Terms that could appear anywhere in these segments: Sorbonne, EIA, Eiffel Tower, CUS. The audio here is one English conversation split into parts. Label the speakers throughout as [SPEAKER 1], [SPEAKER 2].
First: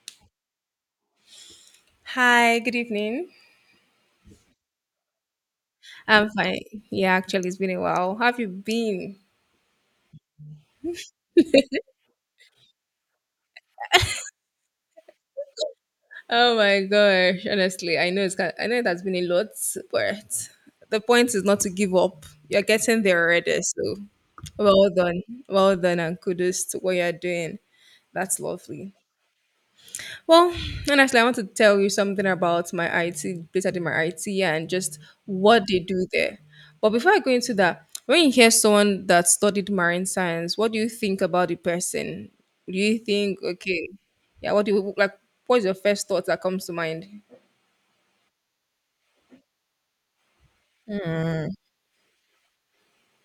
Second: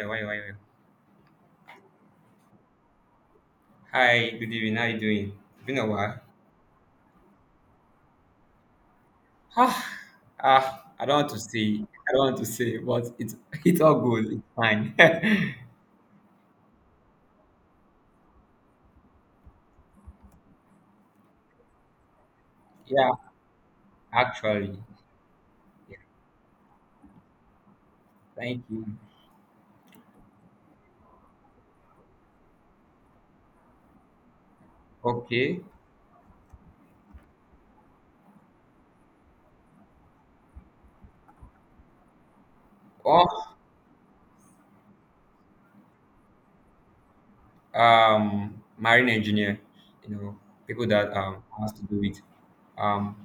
[SPEAKER 1] Yeah, why?
[SPEAKER 2] Hi, good evening.
[SPEAKER 1] Hi, good evening. How you doing? Been a while.
[SPEAKER 2] I'm fine. Yeah, actually, it's been a while. How have you been?
[SPEAKER 1] Ah, I don't want to say. I don't want to say, but it's it's all good. It's fine.
[SPEAKER 2] Oh my gosh, honestly, I know it has been a lot, but the point is not to give up. You're getting
[SPEAKER 1] Yeah,
[SPEAKER 2] there already, so
[SPEAKER 1] actually.
[SPEAKER 2] well done, well
[SPEAKER 1] Yeah,
[SPEAKER 2] done, and kudos to what you're doing. That's
[SPEAKER 1] thank you.
[SPEAKER 2] lovely. Well, honestly, I want to tell you something about my IT, basically my IT and just
[SPEAKER 1] Okay.
[SPEAKER 2] what they do there. But before I go into that, when you hear someone that studied marine science, what do you think about the person? Do you
[SPEAKER 1] Or
[SPEAKER 2] think, okay, yeah, what do you like? What's your first thought that comes to mind?
[SPEAKER 1] marine engineer. You know, people that has to do with um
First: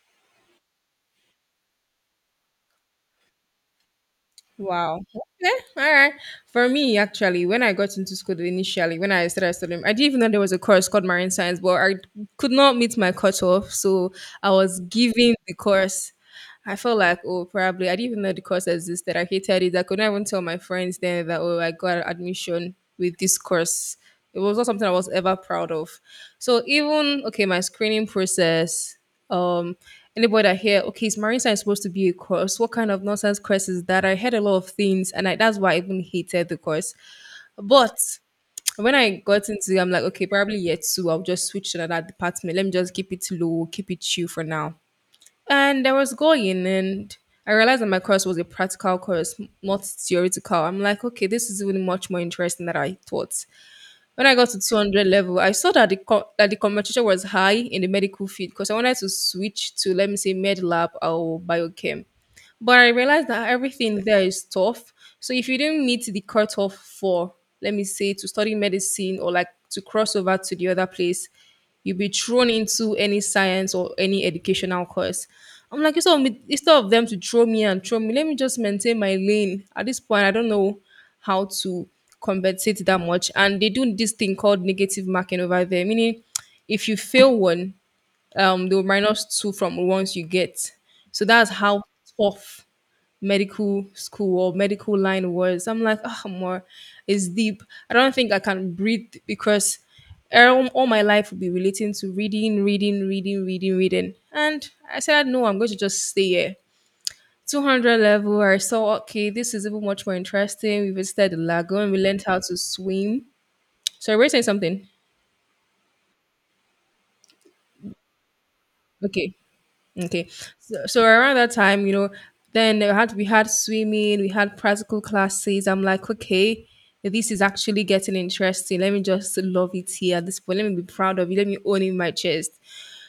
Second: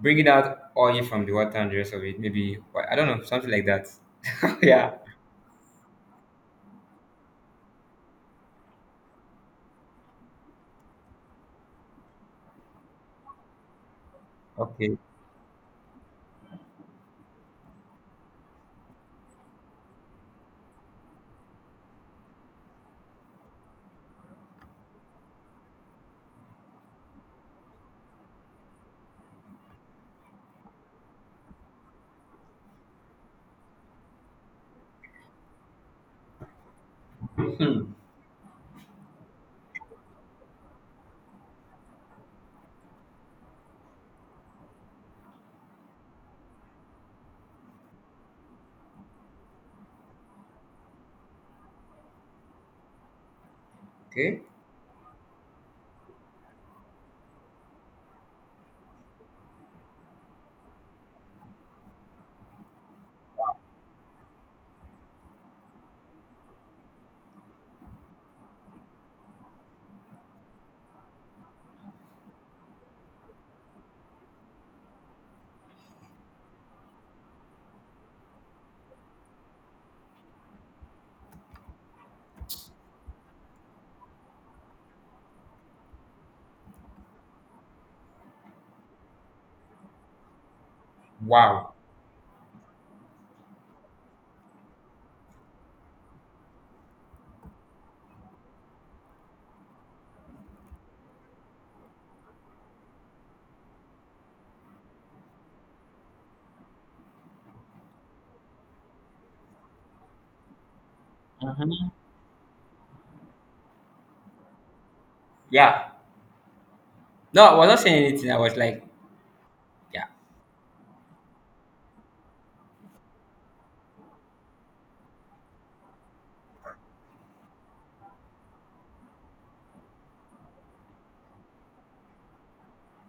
[SPEAKER 1] bringing out oil from the water and the rest of it. Maybe I don't know something like that. Yeah.
[SPEAKER 2] Wow. Okay. All right. For me, actually, when I got into school initially, when I started studying, I didn't even know there was a course called marine science, but I could not meet my cutoff. So I was
[SPEAKER 1] Okay.
[SPEAKER 2] giving the course. I felt like, oh, probably I didn't even know the course existed. I hated it. I could not even tell my friends then that, oh, I got admission with this course. It was not something I was ever proud of. So even okay, my screening process um anybody that hear, okay, is marine science supposed to be a course? What kind of nonsense course is that? I heard a lot of things, that's why I even hated the course.
[SPEAKER 1] Hmm.
[SPEAKER 2] But when I got into it, I'm like, okay, probably year two, I'll just switch to another department. Let me just keep it low, keep it chill for now. And I was going, and I realized that my course was a practical course, not theoretical. I'm like, okay, this is even much more interesting than I thought. When I
[SPEAKER 1] Okay.
[SPEAKER 2] got to 200 level, I saw that that the competition was high in the medical field because I wanted to switch to, let me say, med lab or biochem. But I realized that everything there is tough. So if you didn't meet the cutoff for, let me say, to study medicine or like to cross over to the other place, you'll be thrown into any science or any educational course. I'm like, instead of them to throw me and throw me, let me just maintain my lane. At this point, I don't know how to compensate that much. And they do this thing called negative marking over there, meaning if you fail one, they'll minus two from the ones you get. So that's
[SPEAKER 1] Wow.
[SPEAKER 2] how tough medical school or medical line words. I'm like, oh, more, it's deep. I don't think I can breathe because all my life will be relating to reading, reading, reading, reading, reading. And I said, no, I'm going to just stay here. 200 level, I saw, okay, this is even much more interesting. We visited the
[SPEAKER 1] Mhm.
[SPEAKER 2] lagoon, we learned how to swim. So, were you saying something?
[SPEAKER 1] Yeah. No, I was not saying anything. I was like,
[SPEAKER 2] Okay.
[SPEAKER 1] yeah.
[SPEAKER 2] Okay, so around that time, you know, then we had swimming, we had practical classes. I'm like, okay, this is actually getting interesting. Let me just love it here at this point. Let me be proud of it. Let me own it in my chest.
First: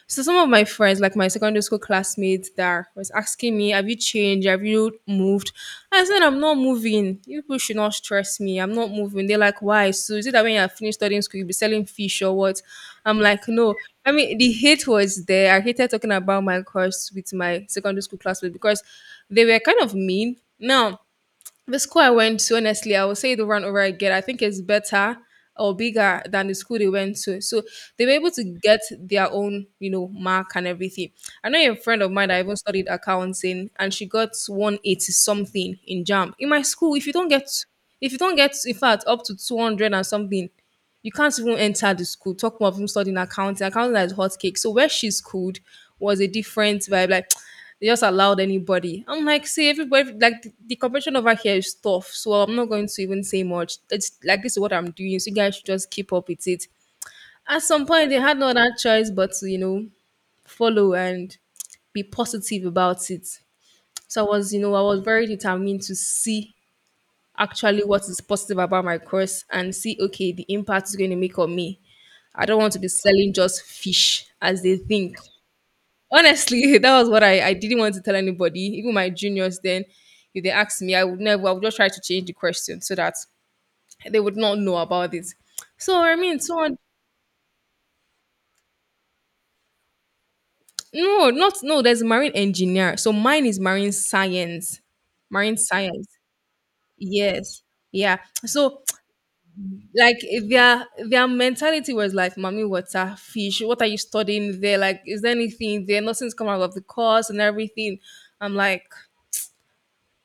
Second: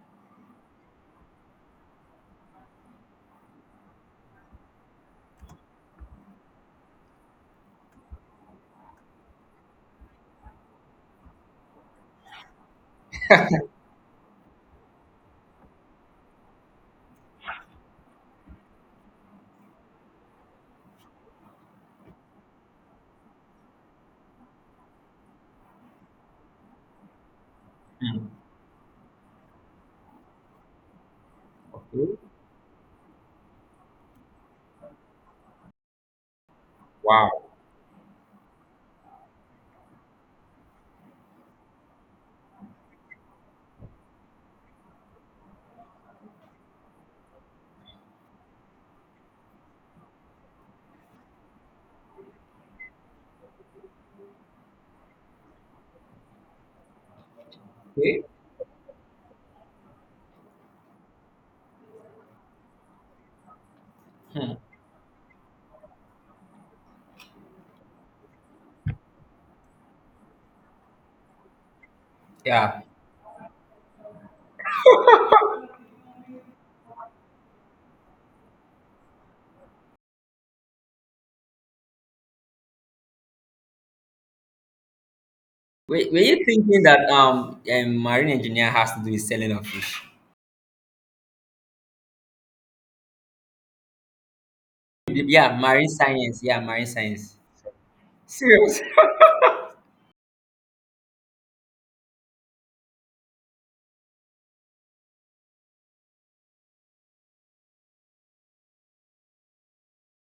[SPEAKER 2] So some of my friends, like my secondary school classmates, that was asking me, "Have you changed? Have you moved?" I said, "I'm not moving. You people should not stress me. I'm not moving." They're like, "Why? So is it that when you're finished studying school, you'll be selling fish or what?" I'm like, "No." I mean, the hate was there. I hated talking about my course with my secondary school classmates because they were kind of mean. Now the school I went to, honestly, I will say it over and over again. I think it's better or bigger than the school they went to. So they were
[SPEAKER 1] Hmm.
[SPEAKER 2] able to get their own, you know, mark and everything. I know a friend of
[SPEAKER 1] Okay.
[SPEAKER 2] mine that even studied accounting and she got 180 something in jam. In my school, if you don't
[SPEAKER 1] Wow.
[SPEAKER 2] get if you don't get in fact up to 200 and something, you can't even enter the school. Talk more of him studying accounting. Accounting is hot cake. So where she schooled was a different vibe. Like they just allowed anybody. I'm like, see, everybody like the competition over here is tough. So I'm not going to even say much. It's like this is what I'm doing. So you guys should just keep up with it. At some point, they
[SPEAKER 1] Okay.
[SPEAKER 2] had no other choice but to follow and be positive about it. So I was,
[SPEAKER 1] Hmm.
[SPEAKER 2] you know, I was very determined to see actually what is positive about my course and see okay the impact it's going to make on me. I don't want to
[SPEAKER 1] Yeah.
[SPEAKER 2] be selling just fish as they think. Honestly, that was what I didn't want to tell anybody. Even my juniors then, if they asked me, I would never, I would just try to change the question so that they would not know about it.
[SPEAKER 1] Were,
[SPEAKER 2] So, I
[SPEAKER 1] were
[SPEAKER 2] mean,
[SPEAKER 1] you
[SPEAKER 2] so
[SPEAKER 1] thinking that a marine engineer has to do with selling of fish?
[SPEAKER 2] no, not, no, there's marine engineer. So mine is marine science. Marine
[SPEAKER 1] Yeah, marine
[SPEAKER 2] science.
[SPEAKER 1] science. Yeah, marine science.
[SPEAKER 2] Yes. Yeah.
[SPEAKER 1] Serious.
[SPEAKER 2] So, like, their mentality was like, mommy water fish, what are you studying there? Like, is there anything there? Nothing's come out of the course and everything. I'm like,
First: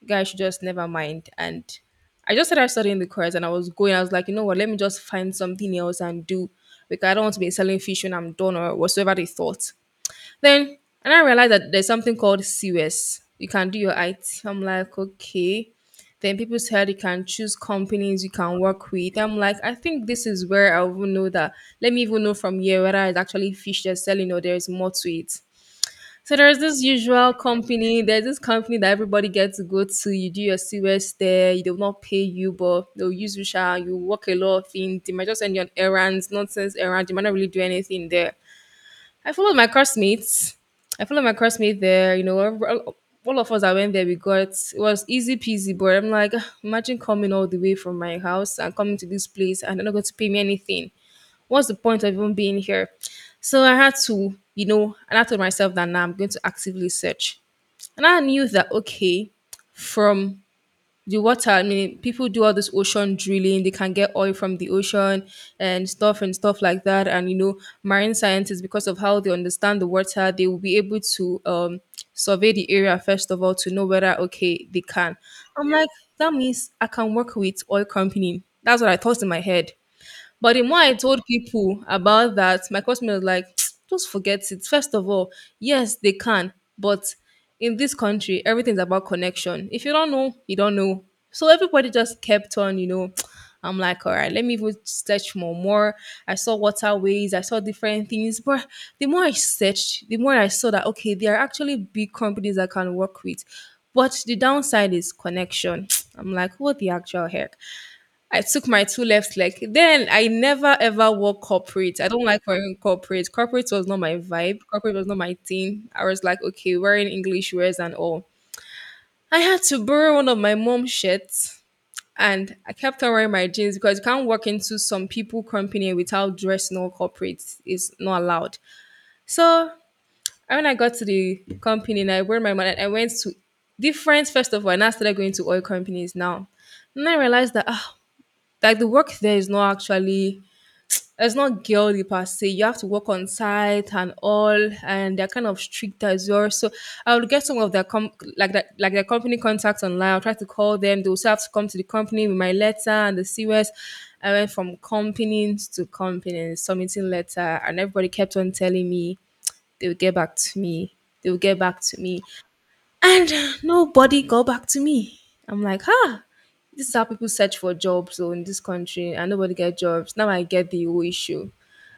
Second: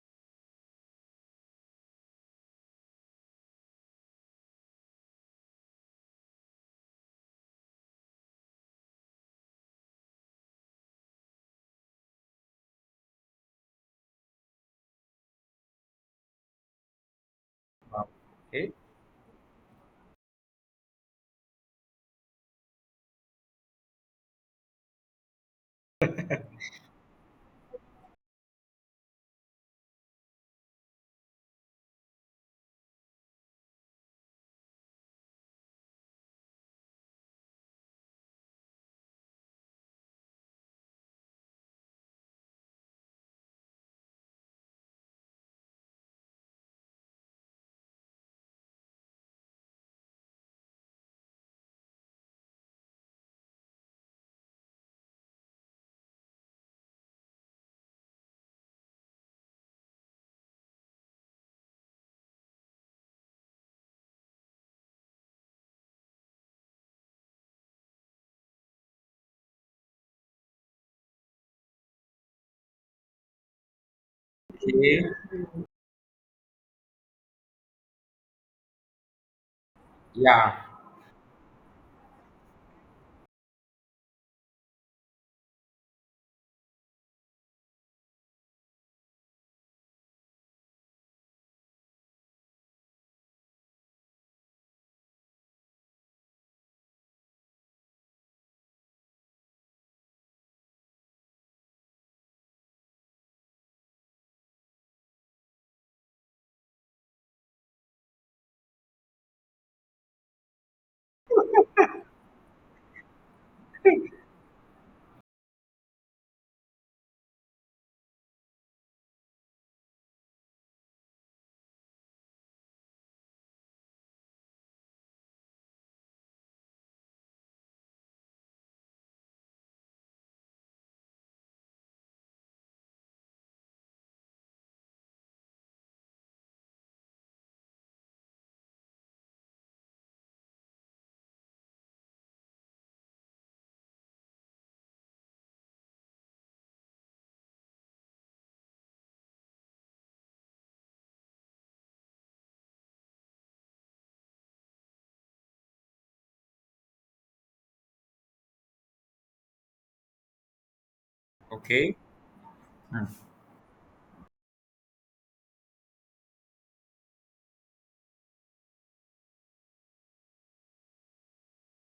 [SPEAKER 2] guys should just never mind. And I just started studying the course, and I was going. I was like, you know what, let me just find something else and do, because I don't want to be selling fish when I'm done or whatsoever they thought then. And I realized that there's something called CUS. You can do your IT. I'm like, okay. Then people said you can choose
[SPEAKER 1] Wow.
[SPEAKER 2] companies you can
[SPEAKER 1] Okay.
[SPEAKER 2] work with. I'm like, I think this is where I will know that. Let me even know from here whether it's actually fish they're selling or there's more to it. So there's this company that everybody gets to go to. You do your CUS there, they will not pay you, but they'll use you, sha, you work a lot of things. They might just send you on errands, nonsense errands. You might not really do anything there. I followed my classmates. I followed my classmate there. You know, all of us I went there, we got it was easy peasy. But I'm like, "Ugh, imagine coming all the way from my house and coming to this place, and they're not going to pay me anything. What's the point of even being here?" So I had to, and I told myself that now I'm going to actively search, and I knew that okay, from the water, I mean, people do all this ocean drilling, they can get oil from the ocean and stuff, and stuff like that. And, you know, marine scientists, because of how they understand the water, they will be able to survey the area first of all to know whether okay they
[SPEAKER 1] Okay.
[SPEAKER 2] can. I'm like, that means I can work with oil company. That's what I thought in my head. But
[SPEAKER 1] Yeah.
[SPEAKER 2] the more I told people about that, my customer was like, just forget it. First of all, yes, they can, but in this country, everything's about connection. If you don't know, you don't know. So everybody just kept on. I'm like, all right, let me even search more. More, I saw waterways, I saw different things. But the more I searched, the more I saw that okay, there are actually big companies I can work with. But the downside is connection. I'm like, what the actual heck? I took my two left leg. Then I never ever work corporate. I don't like wearing corporate. Corporate was not my vibe. Corporate was not my thing. I was like, okay, wearing English wears and all. I had to borrow one of my mom's shirts and I kept on wearing my jeans because you can't walk into some people company without dressing all corporate. It's not allowed. So when I got to the company and I wore my money, I went to different first of all, and I started going to oil companies now. And I realized that ah, like the work there is not actually, it's not girly per se. You have to work on site and all, and they're kind of strict as well. So I would get some of their com like that, like their company contacts online. I'll try to call them. They also have to come to the company with my letter and the COS. I went from companies to companies, submitting letter, and everybody kept on telling me they will get back to me. They will get back
[SPEAKER 1] Okay.
[SPEAKER 2] to me, and nobody got back to me. I'm like, huh, this is how people search for jobs though in this country and nobody get jobs. Now I get the whole issue.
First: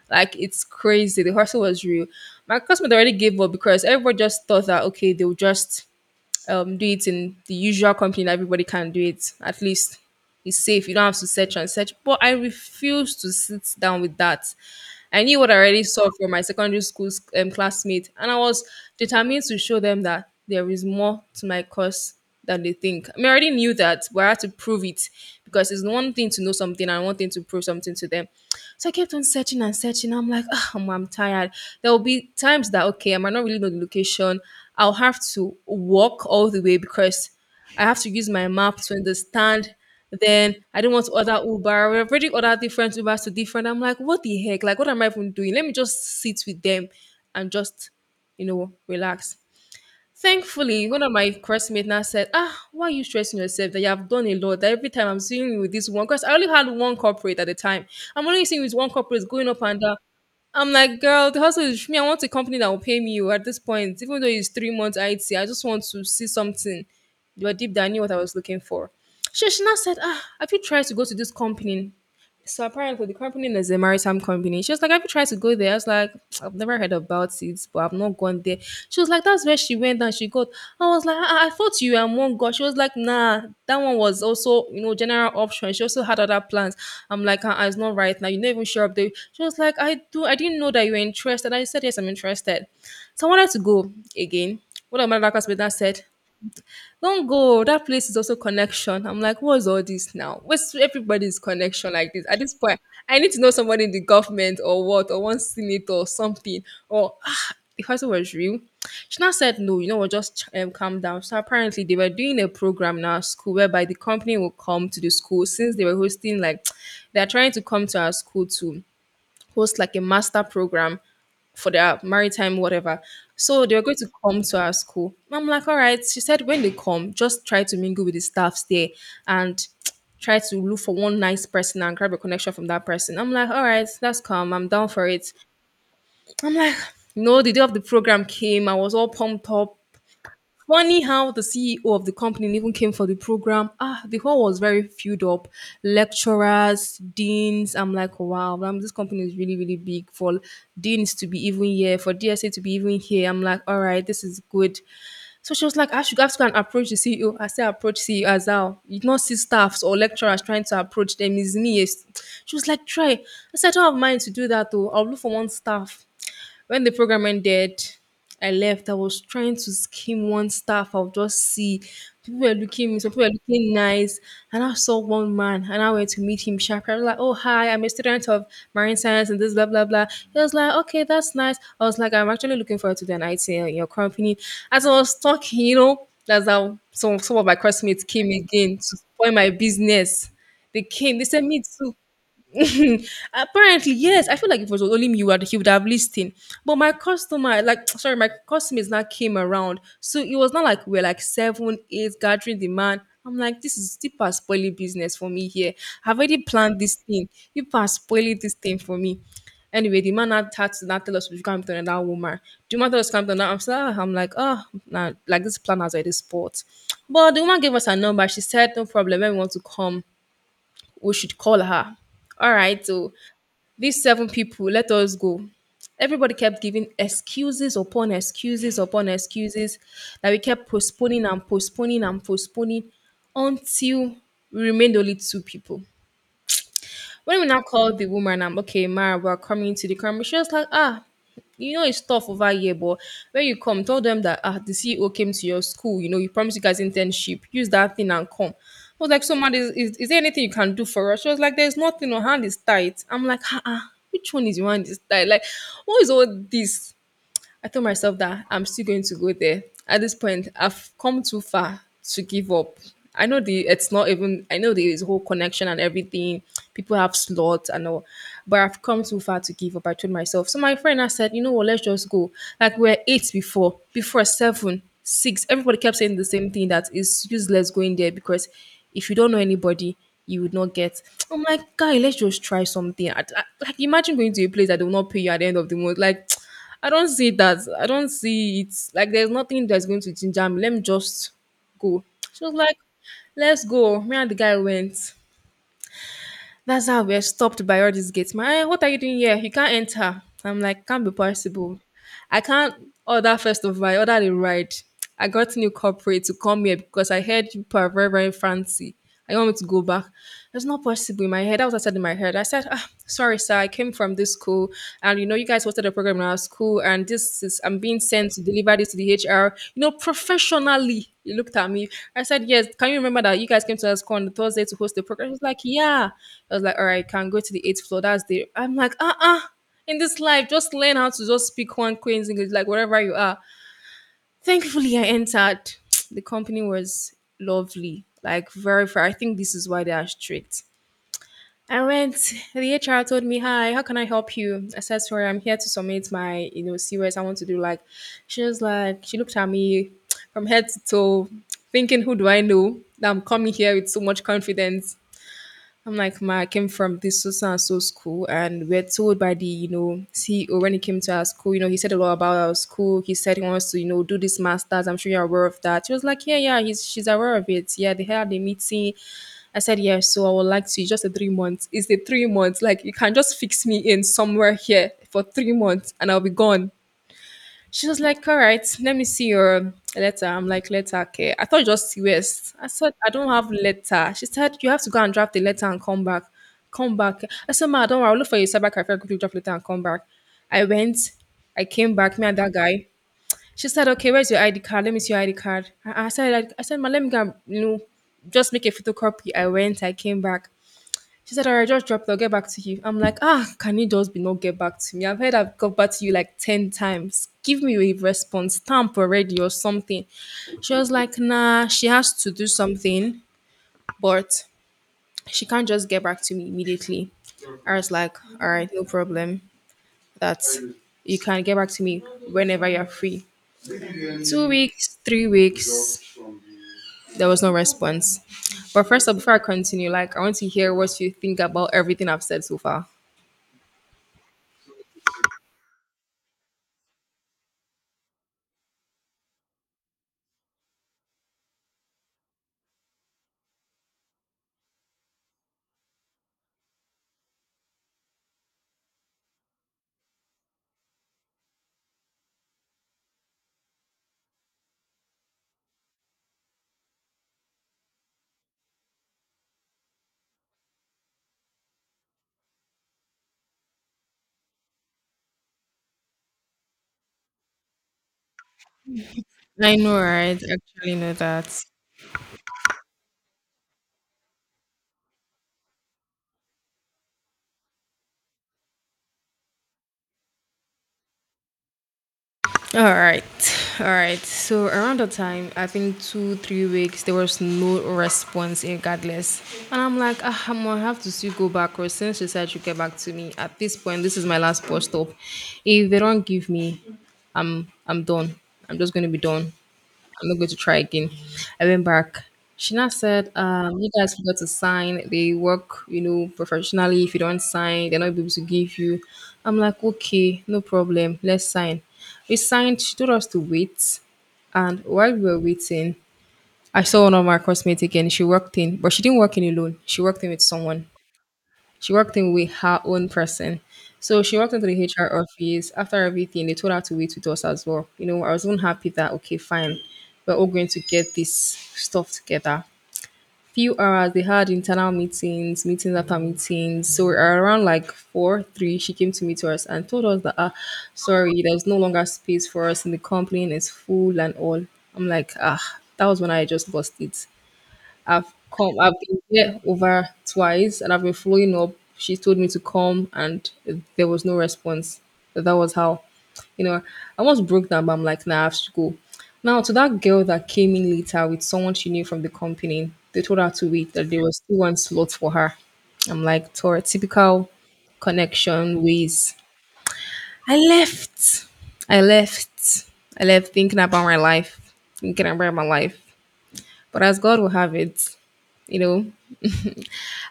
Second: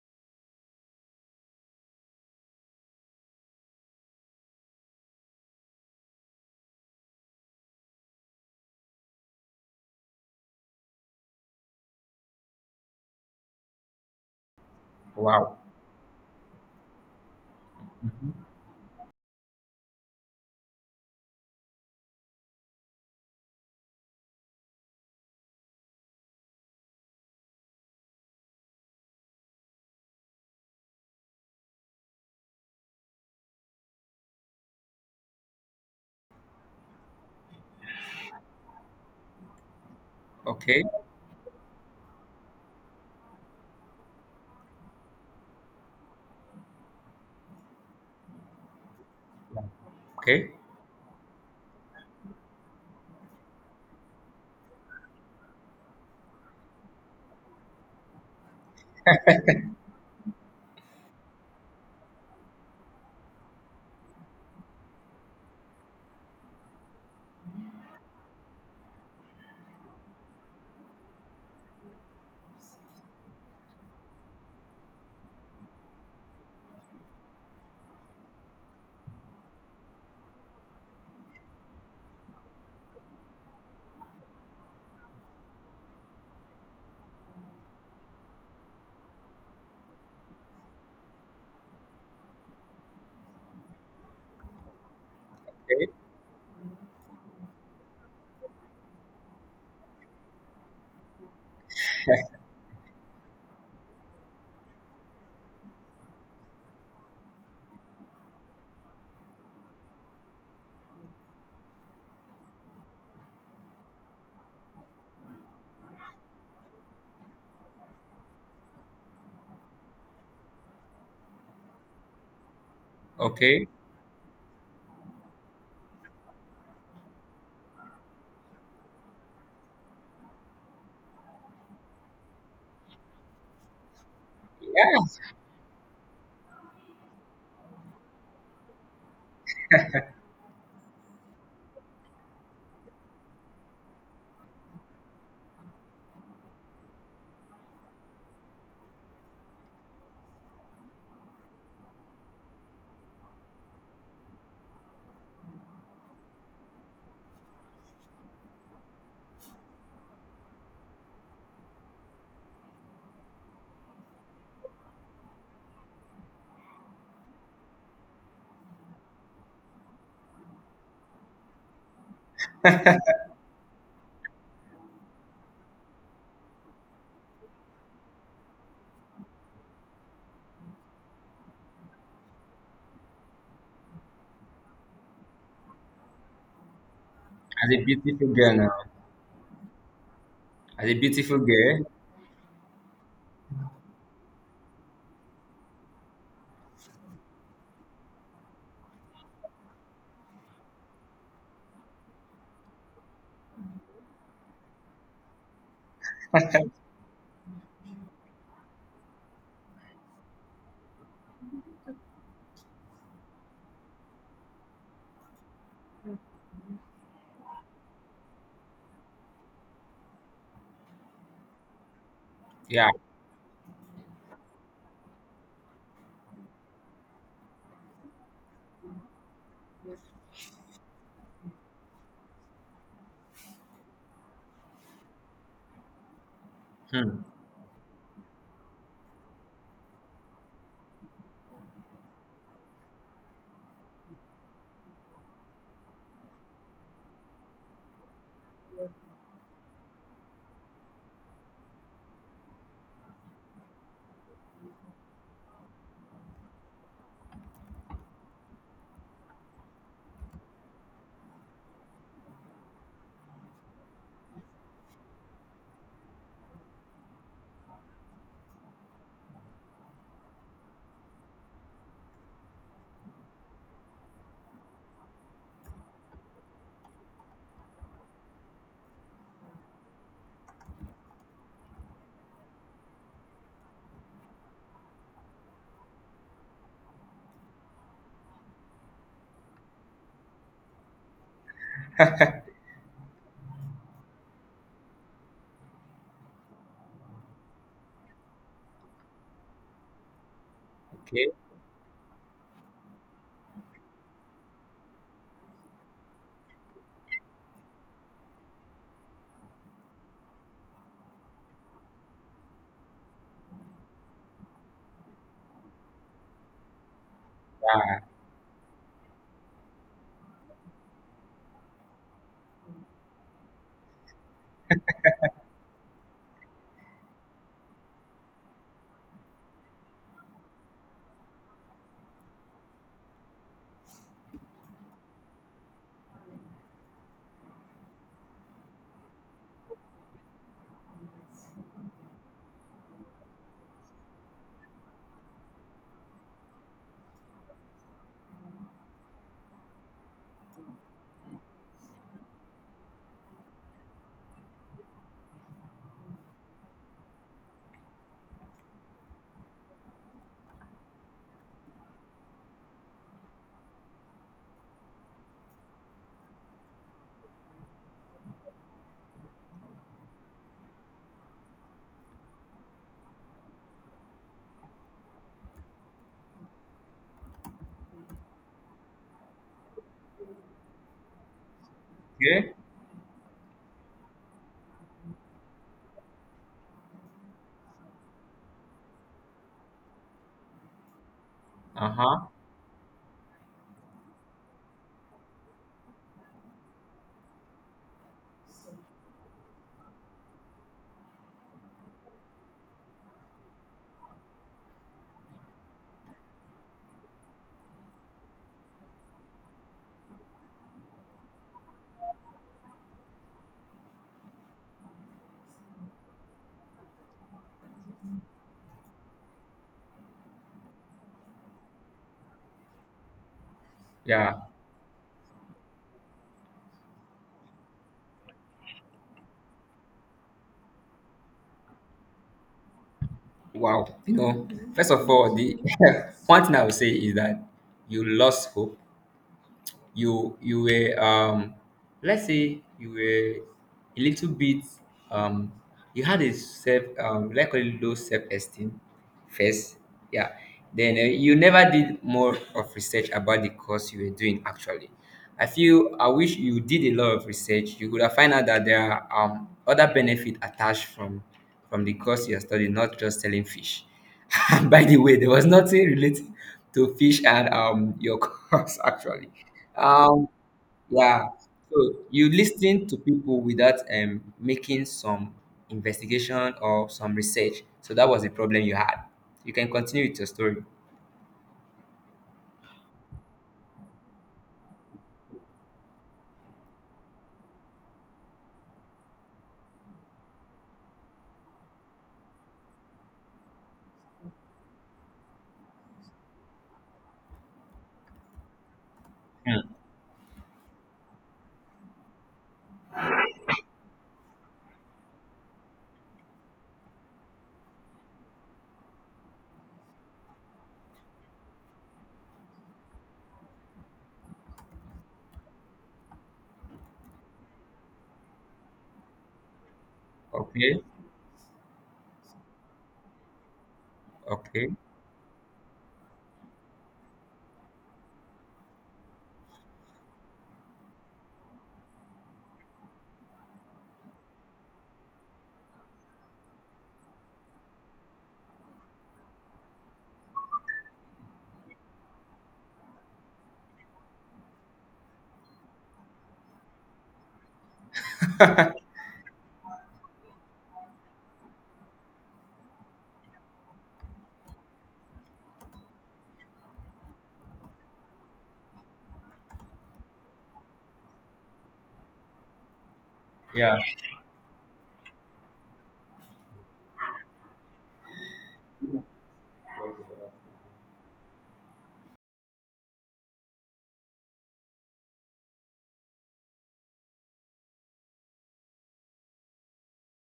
[SPEAKER 2] Like, it's crazy. The hustle was real. My customer already gave up because everybody just thought that, okay, they'll just do it in the usual company that everybody can do it. At least it's safe. You don't have to search and search. But I refuse to sit down with that. I knew what I
[SPEAKER 1] Wow.
[SPEAKER 2] already saw from my secondary school classmate, and I was determined to show them that there is more to my course than they think. I mean, I already knew that, but I had to prove it because it's one thing to know something and one thing to prove something to them. So I kept on searching and searching. I'm like, ah, I'm tired. There will be times that, okay, I might not really know the location. I'll have to walk all the way because I have to use my map to understand. Then I
[SPEAKER 1] Okay.
[SPEAKER 2] don't want to order Uber. We've already ordered different Ubers to different. I'm like, what the heck? Like, what am I even doing? Let me just sit with them and just, relax.
[SPEAKER 1] Okay.
[SPEAKER 2] Thankfully, one of my classmates now said, ah, why are you stressing yourself that you have done a lot? That every time I'm seeing you with this one, because I only had one corporate at the time. I'm only seeing you with one corporate going up and down. I'm like, girl, the hustle is me. I want a company that will pay me at this point. Even though it's 3 months IT, I just want to see something. But deep down, I knew what I was looking for. She now said, ah, have you tried to go to this company? So apparently the company is a maritime company. She was like, have you tried to go there? I was like, I've never heard about it, but I've not gone there. She was like, that's where she went and she got. I was like, I thought you were one God. She was like, nah, that one was also, general option. She also had other plans. I'm like, ah, ah, it's not right now. You're not even sure of the she was like, I do I didn't know that you were interested. I said, yes, I'm interested. So I wanted to go again. One of my locals with that
[SPEAKER 1] Okay.
[SPEAKER 2] said, don't go. That place is also connection. I'm like, what's all this now? What's everybody's connection like this? At this point, I need to know somebody in the government or what, or one senator or something. Or ah, the person was real. She now said, no, you know what, just calm down. So apparently, they were doing a program now, at school, whereby the company will come to the school since they were hosting, like, they're trying to come to our school too host like a master program for their maritime whatever. So
[SPEAKER 1] Okay.
[SPEAKER 2] they were going to come to our school. I'm like, all right. She said, when they come, just try to mingle with the staffs there and try to look for one nice person and grab a connection from that person. I'm like, all right, that's calm. I'm down for
[SPEAKER 1] Yeah.
[SPEAKER 2] it. I'm like, no, the day of the program came. I was all pumped up. Funny how the CEO of the company even came for the program. Ah, the hall was very filled up. Lecturers, deans. I'm like, wow, this company is really, really big for deans to be even here, for DSA to be even here. I'm like, all right, this is good. So she was like, I should have to go and approach the CEO. I said, approach CEO as well. You not see staffs or lecturers trying to approach them. It's me. It's-" She was like, try. I said, I don't have mind to do that though. I'll look for one staff. When the program ended, I left. I was trying to skim one staff. I'll just see. People were looking, some people were looking nice. And I saw one man and I went to meet him sharply. I was like, oh, hi, I'm a student of marine science and this, blah, blah, blah. He was like, okay, that's nice. I was like, I'm actually looking forward to the night in your company. As I was talking, that's how some of my
[SPEAKER 1] As a
[SPEAKER 2] classmates
[SPEAKER 1] beautiful
[SPEAKER 2] came
[SPEAKER 1] girl now.
[SPEAKER 2] again to spoil my business. They
[SPEAKER 1] As a
[SPEAKER 2] came, they
[SPEAKER 1] beautiful
[SPEAKER 2] said, me
[SPEAKER 1] girl.
[SPEAKER 2] too. Apparently, yes. I feel like if it was only me, you would, he would have listened. But my customer, like, sorry, my customers now came around. So it was not like we are like seven, eight gathering demand. I'm like, this is deep as spoiling business for me here. I've already planned this thing. You are spoiling this thing for me. Anyway, the man now had to now tell us we've come to that woman. The man told us come to that? I'm like, oh, nah, like this plan has already spot. But the woman gave us her number. She said, no problem. When we want to come we should call her. All right,
[SPEAKER 1] Yeah.
[SPEAKER 2] so these seven people, let us go. Everybody kept giving excuses upon excuses upon excuses that we kept postponing and postponing and postponing until we remained only two people.
[SPEAKER 1] Hmm.
[SPEAKER 2] When we now called the woman, I'm okay, Mara, we're coming to the camera. She was like, ah, you know it's tough over here, but when you come, tell them that ah, the CEO came to your school. You know, you promised you guys internship. Use that thing and come. I was like, so man, is there anything you can do for us? She was like, there's nothing. Your hand is tight. I'm like, ah, ah, which one is your hand is tight? Like, what is all this? I told myself that I'm still going to go there. At this point, I've come too far to give up. I know the it's not even I know there is whole connection and everything. People have slots and all, but I've come too far to give up. I told myself. So my friend I said, you know what, let's just go. Like we're eight before, before seven, six. Everybody kept saying the same thing that it's useless going there because if you don't know anybody, you would not get. I'm like, guy, let's just try something. Like, imagine going to a place that they will not pay you at the end of the month. Like, I don't see that. I don't see it. Like, there's nothing that's going to ginger me. Let me just go. She was like, let's go. Me and the guy went. That's how we're stopped by all these gates. Man, what are you doing here? You can't enter. I'm like, can't be
[SPEAKER 1] Okay.
[SPEAKER 2] possible. I can't order first of all, I order the ride. I got new corporate to come here because I heard you people are very, very fancy. I want me to go back. It's not possible in my head. That was what I said in my head. I said, ah, sorry, sir, I came from this school and you know you guys hosted a program in our school and this is I'm being
[SPEAKER 1] Yeah.
[SPEAKER 2] sent to deliver this to the HR, professionally. He looked at me. I said, yes, can you remember that you guys came to us on Thursday to host the program? He was like, yeah. I was like, all right, can go to the eighth floor. That's the I'm like, in this life, just learn how to just speak one Queen's English, like wherever you are. Thankfully, I entered. The company was lovely, like very fair. I think this is why they are strict. I went, the HR told me, hi, how can I help you? I said to her, I'm here to submit my, COS I want to do. Like, she was like, she looked at me from head to toe, thinking, who do I know? That I'm coming here with so much confidence. I'm like, ma, I came from this so so and so school, and we're told by the CEO when he came to our school, you know, he said a lot about our school. He said he wants to do this masters. I'm sure you're aware of that. She was like, yeah, yeah, he's she's aware of it. Yeah, they had the meeting. I said, yeah, so I would like to just a 3 months. It's the 3 months. Like you can just fix me in somewhere here for 3 months, and I'll be gone. She was like, all right, let me see your letter. I'm like, letter, okay. I thought just US.
[SPEAKER 1] Okay.
[SPEAKER 2] I said, I don't have letter. She said, you have to go and draft the letter and come back. I said, ma, don't worry, I'll look for your cyber cafe. I'll quickly draft letter and come back. I went, I
[SPEAKER 1] Uh
[SPEAKER 2] came back, me
[SPEAKER 1] huh.
[SPEAKER 2] and that guy. She said, okay, where's your ID card? Let me see your ID card. I said, like, I said, ma, let me go, and, just make a photocopy. I went, I came back. She said, all right, just drop it. I'll get back to you. I'm like, ah, can you just be not get back to me? I've heard I've got back to you like 10 times. Give me a response stamp already or something. She was like, nah, she has to do something, but she can't just get back to me immediately. I was like, all right, no problem. That's you can get back to me whenever you're free.
[SPEAKER 1] Yeah.
[SPEAKER 2] 2 weeks, 3 weeks, there was no response. But first up, before I continue, like I want to hear what you think about everything I've said so far.
[SPEAKER 1] Wow. You know, first of all, the one thing I would say is that you lost hope. You were let's say you were a little bit um you had a self like a low self esteem first, yeah. Then you never did more of research about the course you were doing actually. I feel, I wish you did a lot of research. You could have find out that there are other benefit attached from the course you're studying, not just selling fish. By the way, there was nothing related to fish and your course actually.
[SPEAKER 2] I know,
[SPEAKER 1] Um
[SPEAKER 2] right? I actually know
[SPEAKER 1] yeah.
[SPEAKER 2] that.
[SPEAKER 1] So you listen to people without making some investigation or some research. So that was the problem you had. You can continue with your story.
[SPEAKER 2] All right, all right. So around the time, I think two, 3 weeks, there was no response regardless, and I'm like, ah, I'm gonna have to still go back. Or since she said she get back to me, at this point, this is my last bus stop. If they don't give me, I'm done. I'm just gonna be done.
[SPEAKER 1] Hmm.
[SPEAKER 2] I'm not going to try again. I went back. She now said, you guys forgot to sign. They work, you know, professionally. If you don't sign, they're not able to give you. I'm like, okay, no problem. Let's sign. We signed. She told us to wait. And while we were waiting, I saw one of my classmates again. She worked in, but she didn't work in alone. She worked in with
[SPEAKER 1] Okay.
[SPEAKER 2] someone. She worked in with her own person. So she walked into
[SPEAKER 1] Okay.
[SPEAKER 2] the HR office. After everything, they told her to wait with us as well. You know, I was even happy that, okay, fine, we're all going to get this stuff together. Few hours, they had internal meetings, meetings after meetings. So around like four, three, she came to meet us and told us that, ah, sorry, there's no longer space for us in the company and it's full and all. I'm like, ah, that was when I just lost it. I've come, I've been there over twice and I've been following up. She told me to come and there was no response. That was how, you know, I once broke down, but I'm like, nah, I have to go. Now, to that girl that came in later with someone she knew from the company, they told her to
[SPEAKER 1] Yeah.
[SPEAKER 2] wait, that there was still one slot for her. I'm like, Tora, typical connection ways. I left. I left. I left thinking about my life, thinking about my life. But as God will have it, you know,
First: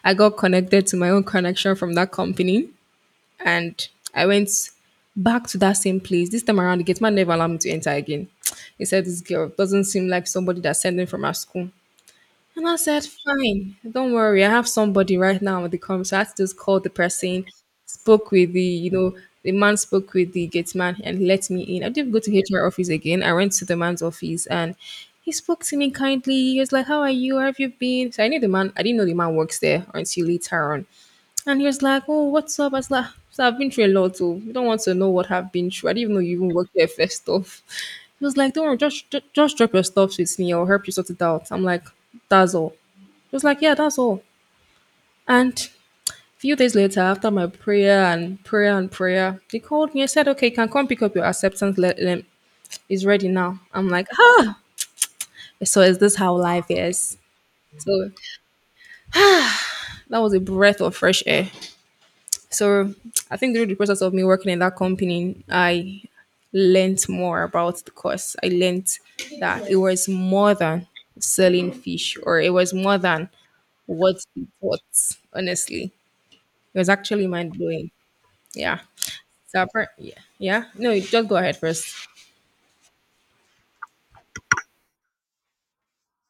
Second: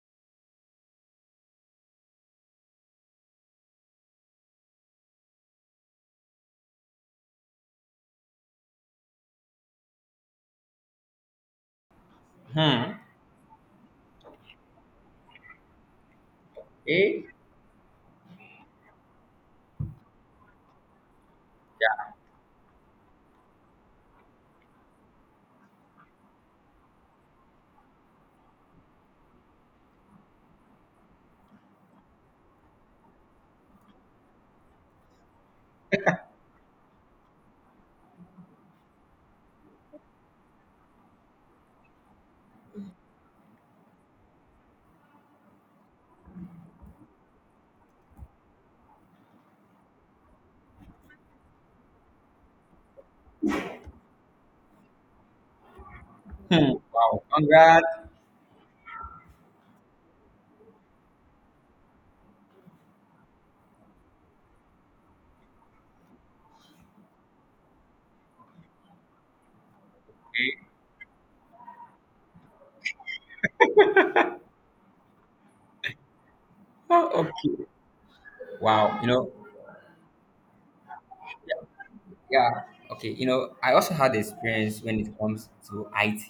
[SPEAKER 2] I got connected to my own connection from that company and I went back to that same place. This time around, the gate man never allowed me to enter again. He said, this girl doesn't seem like somebody that's sending from our school. And I
[SPEAKER 1] Hmm.
[SPEAKER 2] said, fine, don't worry. I have somebody right now at the com. So I had to just call the
[SPEAKER 1] Eh?
[SPEAKER 2] person, spoke with the, you know, the man spoke with the gate man and let me in. I didn't go to HR office again. I went to the man's office and he spoke to me kindly. He was like, how are you? How have you been? So I knew the man. I didn't know the man works there until later on. And he was like, oh, what's up? I was like, so I've been through a lot, too. You don't want to know what I've been through. I didn't even know you even worked there first off. He was like, don't worry, just drop your stuff with me. I'll help you sort it out. I'm like, that's all. He was like, yeah, that's all. And a few days later, after my prayer and prayer and prayer, they called me and said, okay, you can come pick up your acceptance letter. It's ready now. I'm like, ah, so is this how life
[SPEAKER 1] Hmm.
[SPEAKER 2] is?
[SPEAKER 1] Wow. Congrats.
[SPEAKER 2] So that was a breath of fresh air. So I think during the process of me working in that company, I learnt more about the course. I learnt that it was more than selling fish or it was more than what we bought, honestly. It was
[SPEAKER 1] Oh,
[SPEAKER 2] actually mind
[SPEAKER 1] okay.
[SPEAKER 2] blowing. Yeah.
[SPEAKER 1] Wow. You know,
[SPEAKER 2] So yeah. Yeah. No, you just go ahead first.
[SPEAKER 1] yeah. Okay. You know, I also had experience when it comes to IT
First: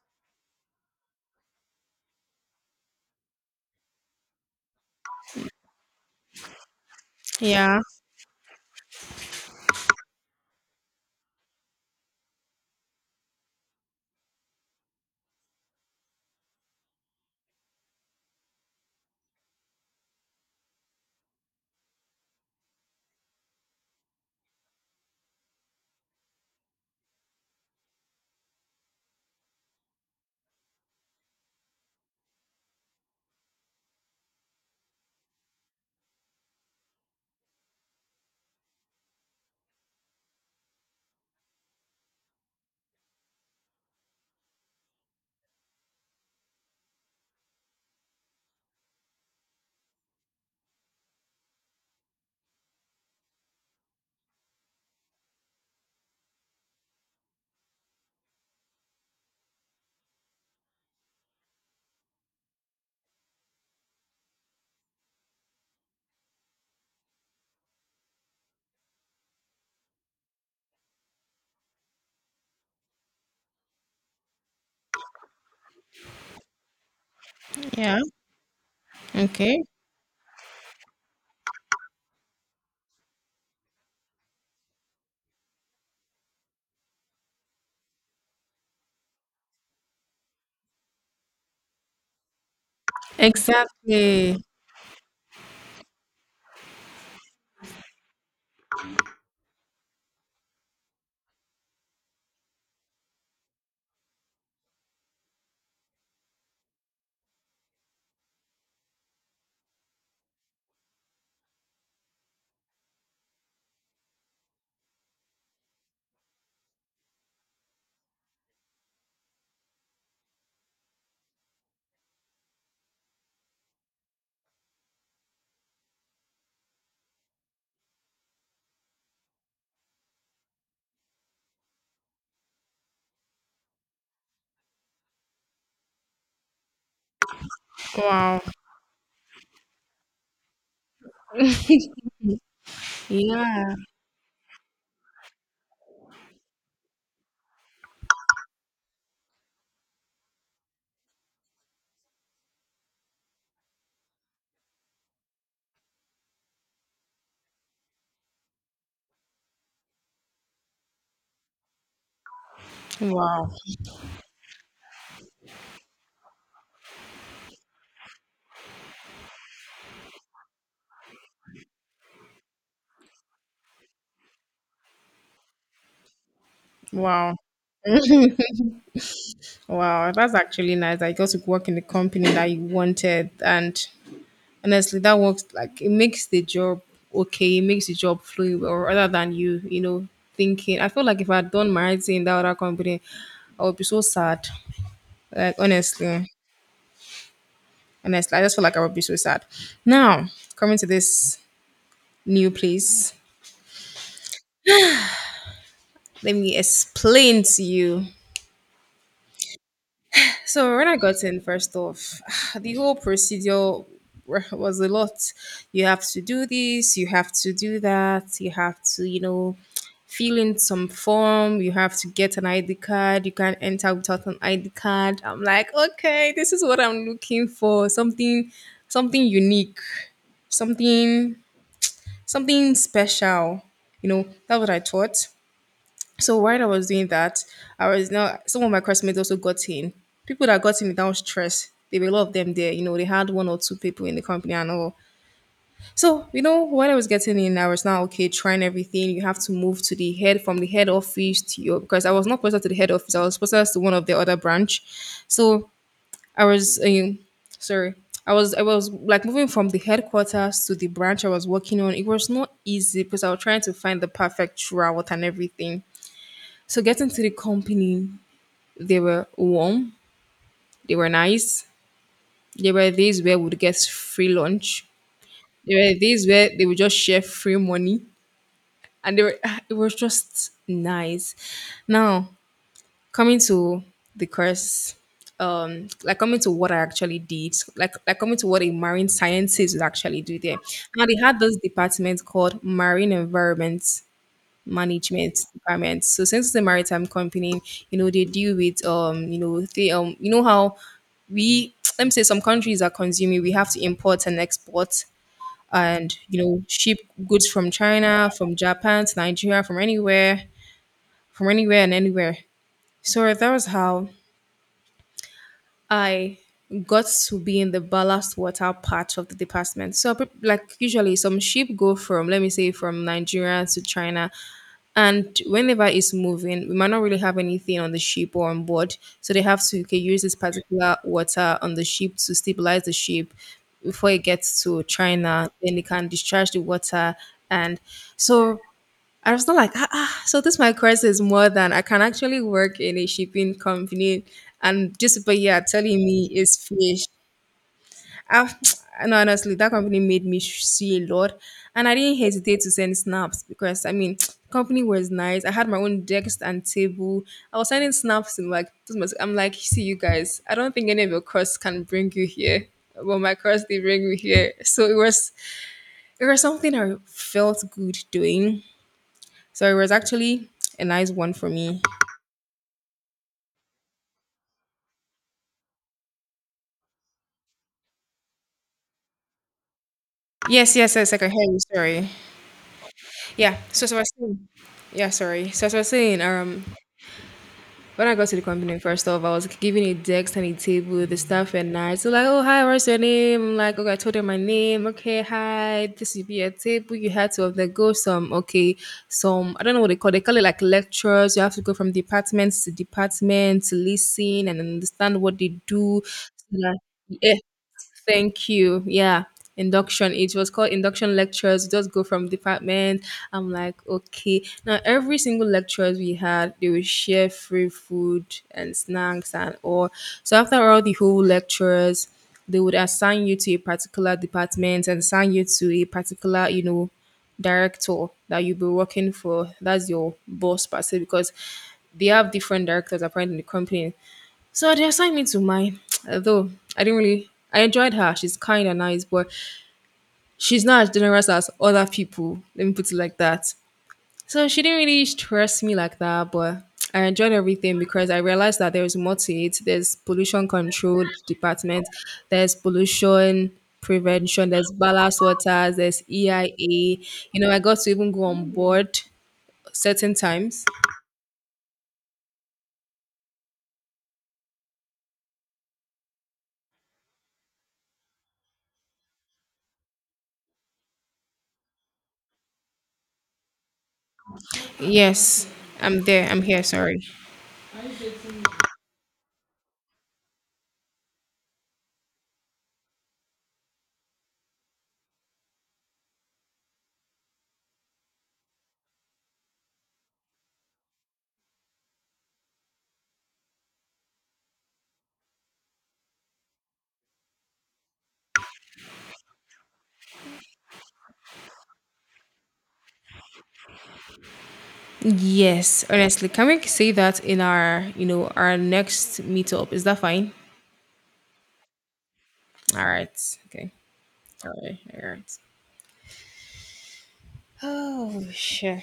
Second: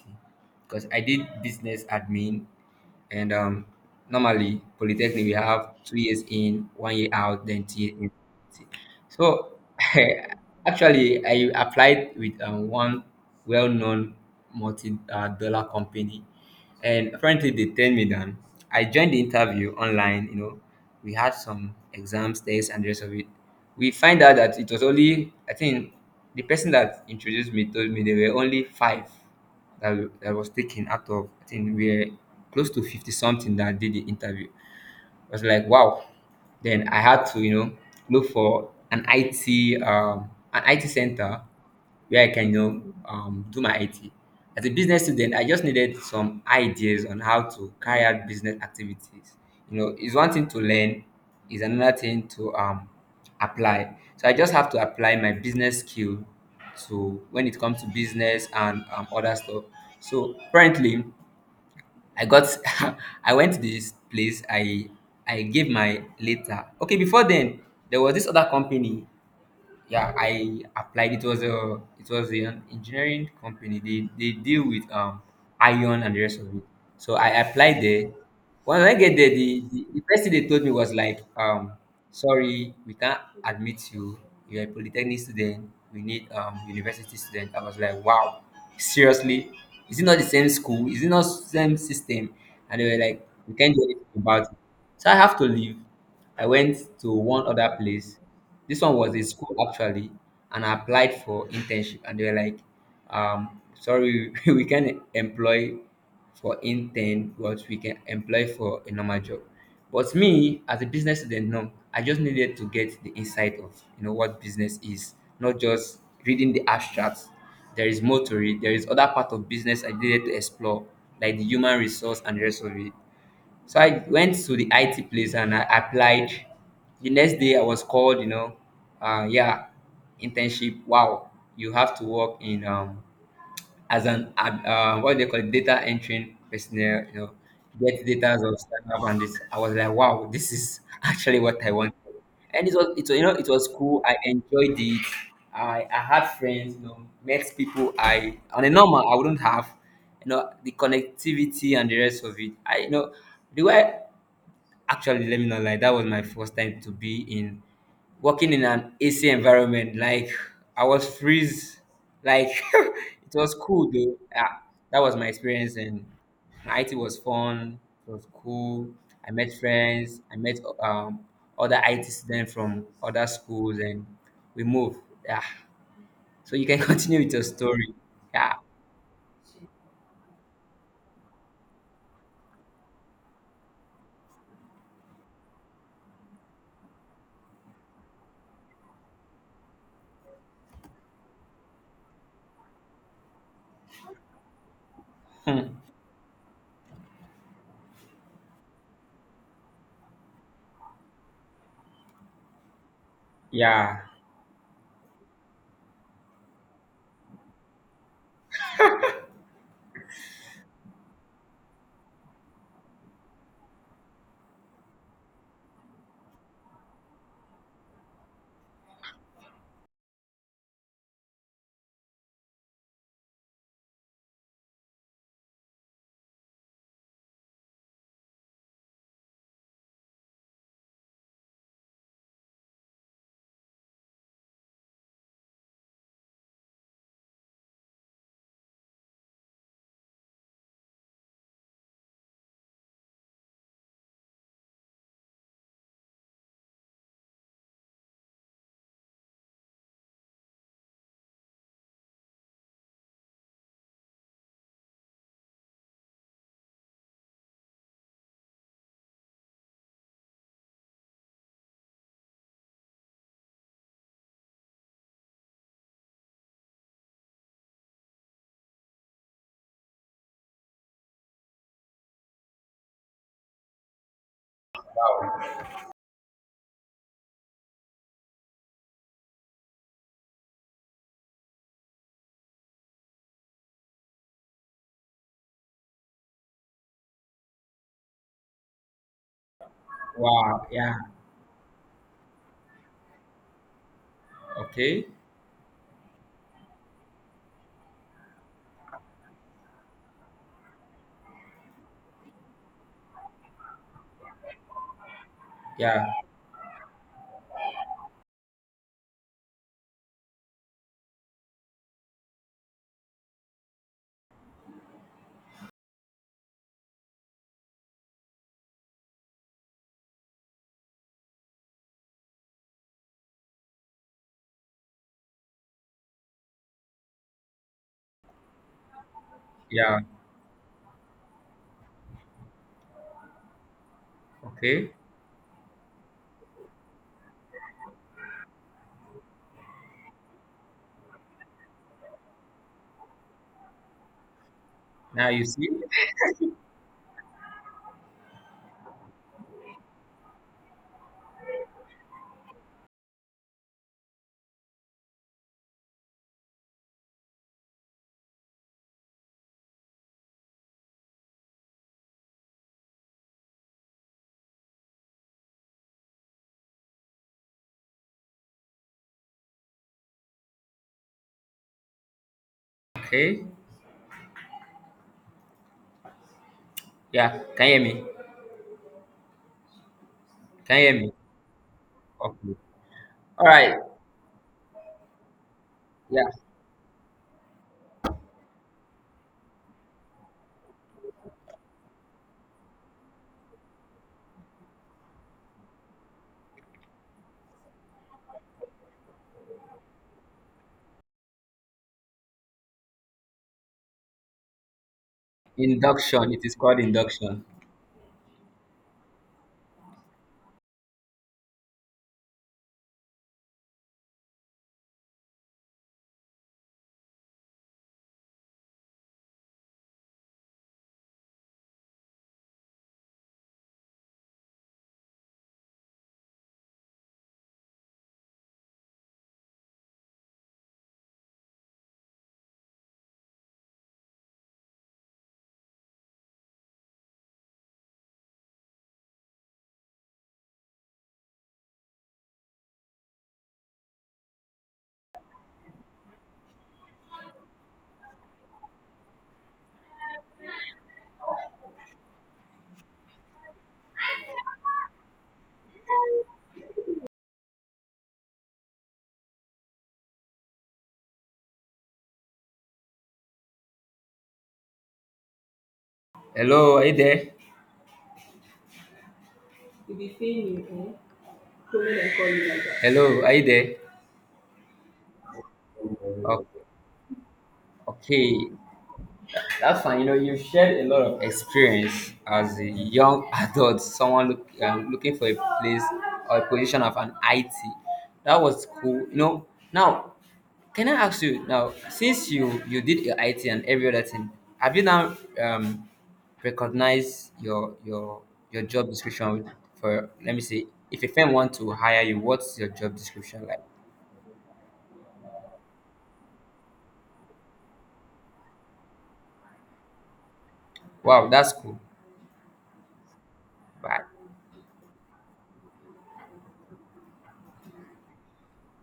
[SPEAKER 1] because I did business admin and normally, polytechnic, we have two years in, one year out, then
[SPEAKER 2] Yeah,
[SPEAKER 1] two years in. So actually, I applied with one well-known multi-dollar company, and apparently they turned me down. I joined the interview online. You know, we had some exams, tests, and the rest of it. We find out that it was only, I think the person that introduced me told me there were only five that, that was taken out of, I think we were close to 50 something that did the interview. I was like, wow. Then I had to, you know, look for an IT center where I can, you know, do my IT. As a business student, I just needed some ideas on how to carry out business activities. You know, it's one thing to learn, is another thing to apply. So I just have to apply my business skill to when it comes to business and other stuff. So currently, I got I went to this place. I gave my letter. Okay, before then there was this other company, yeah, I applied. It was a, it was an engineering company. They deal with iron and the rest of it. So I applied
[SPEAKER 2] yeah.
[SPEAKER 1] there. When I get there,
[SPEAKER 2] Okay.
[SPEAKER 1] the first thing they told me was like, sorry, we can't admit you. You're a polytechnic student, we need university student. I was like, wow, seriously, is it not the same school? Is it not same system? And they were like, we can't do anything
[SPEAKER 2] Exactly.
[SPEAKER 1] about it. So I have to leave. I went to one other place. This one was a school actually, and I applied for internship, and they were like, "Sorry, we can employ for intern, but we can employ for a normal job." But me, as a business student, no, I just needed to get the insight of, you know, what business is, not just reading the abstracts. There is more to it. There is other part of business I needed to explore, like the human resource and the rest of it. So I went to the IT place and I applied. The next day I was called, you know, yeah, internship. Wow, you have to work in as an what they call it, data entering personnel. You know, get data
[SPEAKER 2] Wow.
[SPEAKER 1] of startup and this. I was like, wow, this is actually what I want. And you know, it was
[SPEAKER 2] Yeah.
[SPEAKER 1] cool. I enjoyed it. I had friends, you know, met people I on a normal I wouldn't have, you know, the connectivity and the rest of it. I, you know, the way, actually, let me not lie, that was my first time to be in working in an AC environment. Like I was freeze. Like it
[SPEAKER 2] Wow.
[SPEAKER 1] was cool though. Yeah, that was my experience and IT was fun. It was cool. I met friends. I met other IT students from other schools, and we moved. Yeah. So you can continue with
[SPEAKER 2] Wow.
[SPEAKER 1] your story. Yeah.
[SPEAKER 2] Wow. That's actually nice. I got to work in the company that you wanted, and honestly that works like it makes the job okay, it makes the job flowing well rather than you know thinking. I feel like if I had done my writing in that other company, I would be so sad, like honestly, honestly, I just feel like I would be so sad. Now coming to this new place,
[SPEAKER 1] Yeah.
[SPEAKER 2] let me explain to you. So when I got in, first off, the whole procedure was a lot. You have to do this, you have to do that, you have to, you know, fill in some form, you have to get an ID card, you can't enter without an ID card. I'm like, okay, this is what I'm looking for. Something unique, something something special. You know, that's what I thought. So while I was doing that, I was now some of my classmates also got in. People that got in without stress, there were a lot of them there. You know, they had one or two people in the company and all. So you know, when I was getting in, I was now okay trying everything. You have to move to the head from the head office to your because I was not posted to the head office. I was posted to one of the other branch. So I was sorry. I was like moving from the headquarters to the branch I was working on. It was not easy because I was trying to find the perfect route and everything. So getting to the company, they were warm, they were nice. There were days where we'd get free lunch. There were days where they would just share free money, and they were it was just nice. Now coming to the course, like coming to what I actually did, like coming to what a marine sciences would actually do there.
[SPEAKER 1] Wow. Yeah.
[SPEAKER 2] Now they had this department called marine environment
[SPEAKER 1] Okay.
[SPEAKER 2] management department. So since it's a maritime company, you know, they deal with you know, they you know how we let me say some countries are consuming, we have to import and export
[SPEAKER 1] Yeah.
[SPEAKER 2] and you know, ship goods from China, from Japan to Nigeria, from anywhere and anywhere. So that was how I got to be in the ballast water part of the department. So, like usually, some ship go from let me say from Nigeria to China, and whenever it's moving, we might not really have anything on the ship or on board. So they have to okay,
[SPEAKER 1] Yeah.
[SPEAKER 2] use this particular water on the ship to stabilize the ship before it gets to
[SPEAKER 1] Okay.
[SPEAKER 2] China. Then they can discharge the water. And so I was not like, ah, ah, so this my course is more than I can actually work in a shipping company. And this,
[SPEAKER 1] Now
[SPEAKER 2] but
[SPEAKER 1] you
[SPEAKER 2] yeah,
[SPEAKER 1] see.
[SPEAKER 2] telling me it's fish. I've, and honestly, that company made me see a lot, and I didn't hesitate to send snaps because I mean, the company was nice. I had my own desk and table. I was sending snaps and like, this I'm like, see you guys. I don't think any of your costs can bring you here, but my costs they bring me here. So it was something I felt good doing. So it was actually a nice one for me.
[SPEAKER 1] Okay. Yeah, can you hear me?
[SPEAKER 2] Yes,
[SPEAKER 1] Can you
[SPEAKER 2] yes,
[SPEAKER 1] hear
[SPEAKER 2] yes.
[SPEAKER 1] me?
[SPEAKER 2] I can hear you. Sorry.
[SPEAKER 1] Okay. All
[SPEAKER 2] Yeah.
[SPEAKER 1] right.
[SPEAKER 2] So as I was saying, yeah, sorry. So as I was saying,
[SPEAKER 1] Yeah.
[SPEAKER 2] when I got to the company, first off, I was given a desk and a table. The staff were nice. So like, oh hi, what's your name? I'm like, okay, I told them my name. Okay, hi. This will be your table. You had to undergo some, okay, some I don't know what they call. They call it like lectures. You have to go from department to department to listen and understand what they do. So
[SPEAKER 1] Induction. It is
[SPEAKER 2] that-
[SPEAKER 1] called
[SPEAKER 2] yeah,
[SPEAKER 1] induction.
[SPEAKER 2] thank you. Yeah. Induction. It was called induction lectures. Just go from department. I'm like, okay. Now every single lectures we had, they would share free food and snacks and all. So after all the whole lectures, they would assign you to a particular department and assign you to a particular, you know, director that you'll be working for. That's your boss per se, because they have different directors apparently in the company. So they assigned me to mine, although I didn't really. I enjoyed her. She's kind and nice, but she's not as generous as other people. Let me put it like that. So she didn't really stress me like that, but I enjoyed everything because I realized that there is more to it. There's pollution control department, there's pollution prevention, there's ballast waters, there's EIA. You know, I got to even go on board certain times.
[SPEAKER 1] Hello, are you there? You'll be seeing me, eh? Calling and calling like that. Hello, are you there?
[SPEAKER 2] Yes, I'm there. I'm here.
[SPEAKER 1] Okay.
[SPEAKER 2] Sorry.
[SPEAKER 1] Okay. That's fine. You know, you've shared a lot of experience as a young adult, someone look, looking for a place or a position of an IT. That was cool. You know, now can I ask you now, since you did your IT and every other thing, have you now recognized your job description? For, let me see, if a firm want to hire you, what's your job description like?
[SPEAKER 2] Yes, honestly, can we say that in our, you know, our next meetup? Is that fine?
[SPEAKER 1] Wow, that's cool.
[SPEAKER 2] All right. Okay.
[SPEAKER 1] Bye.
[SPEAKER 2] All right. All right. Oh, shit.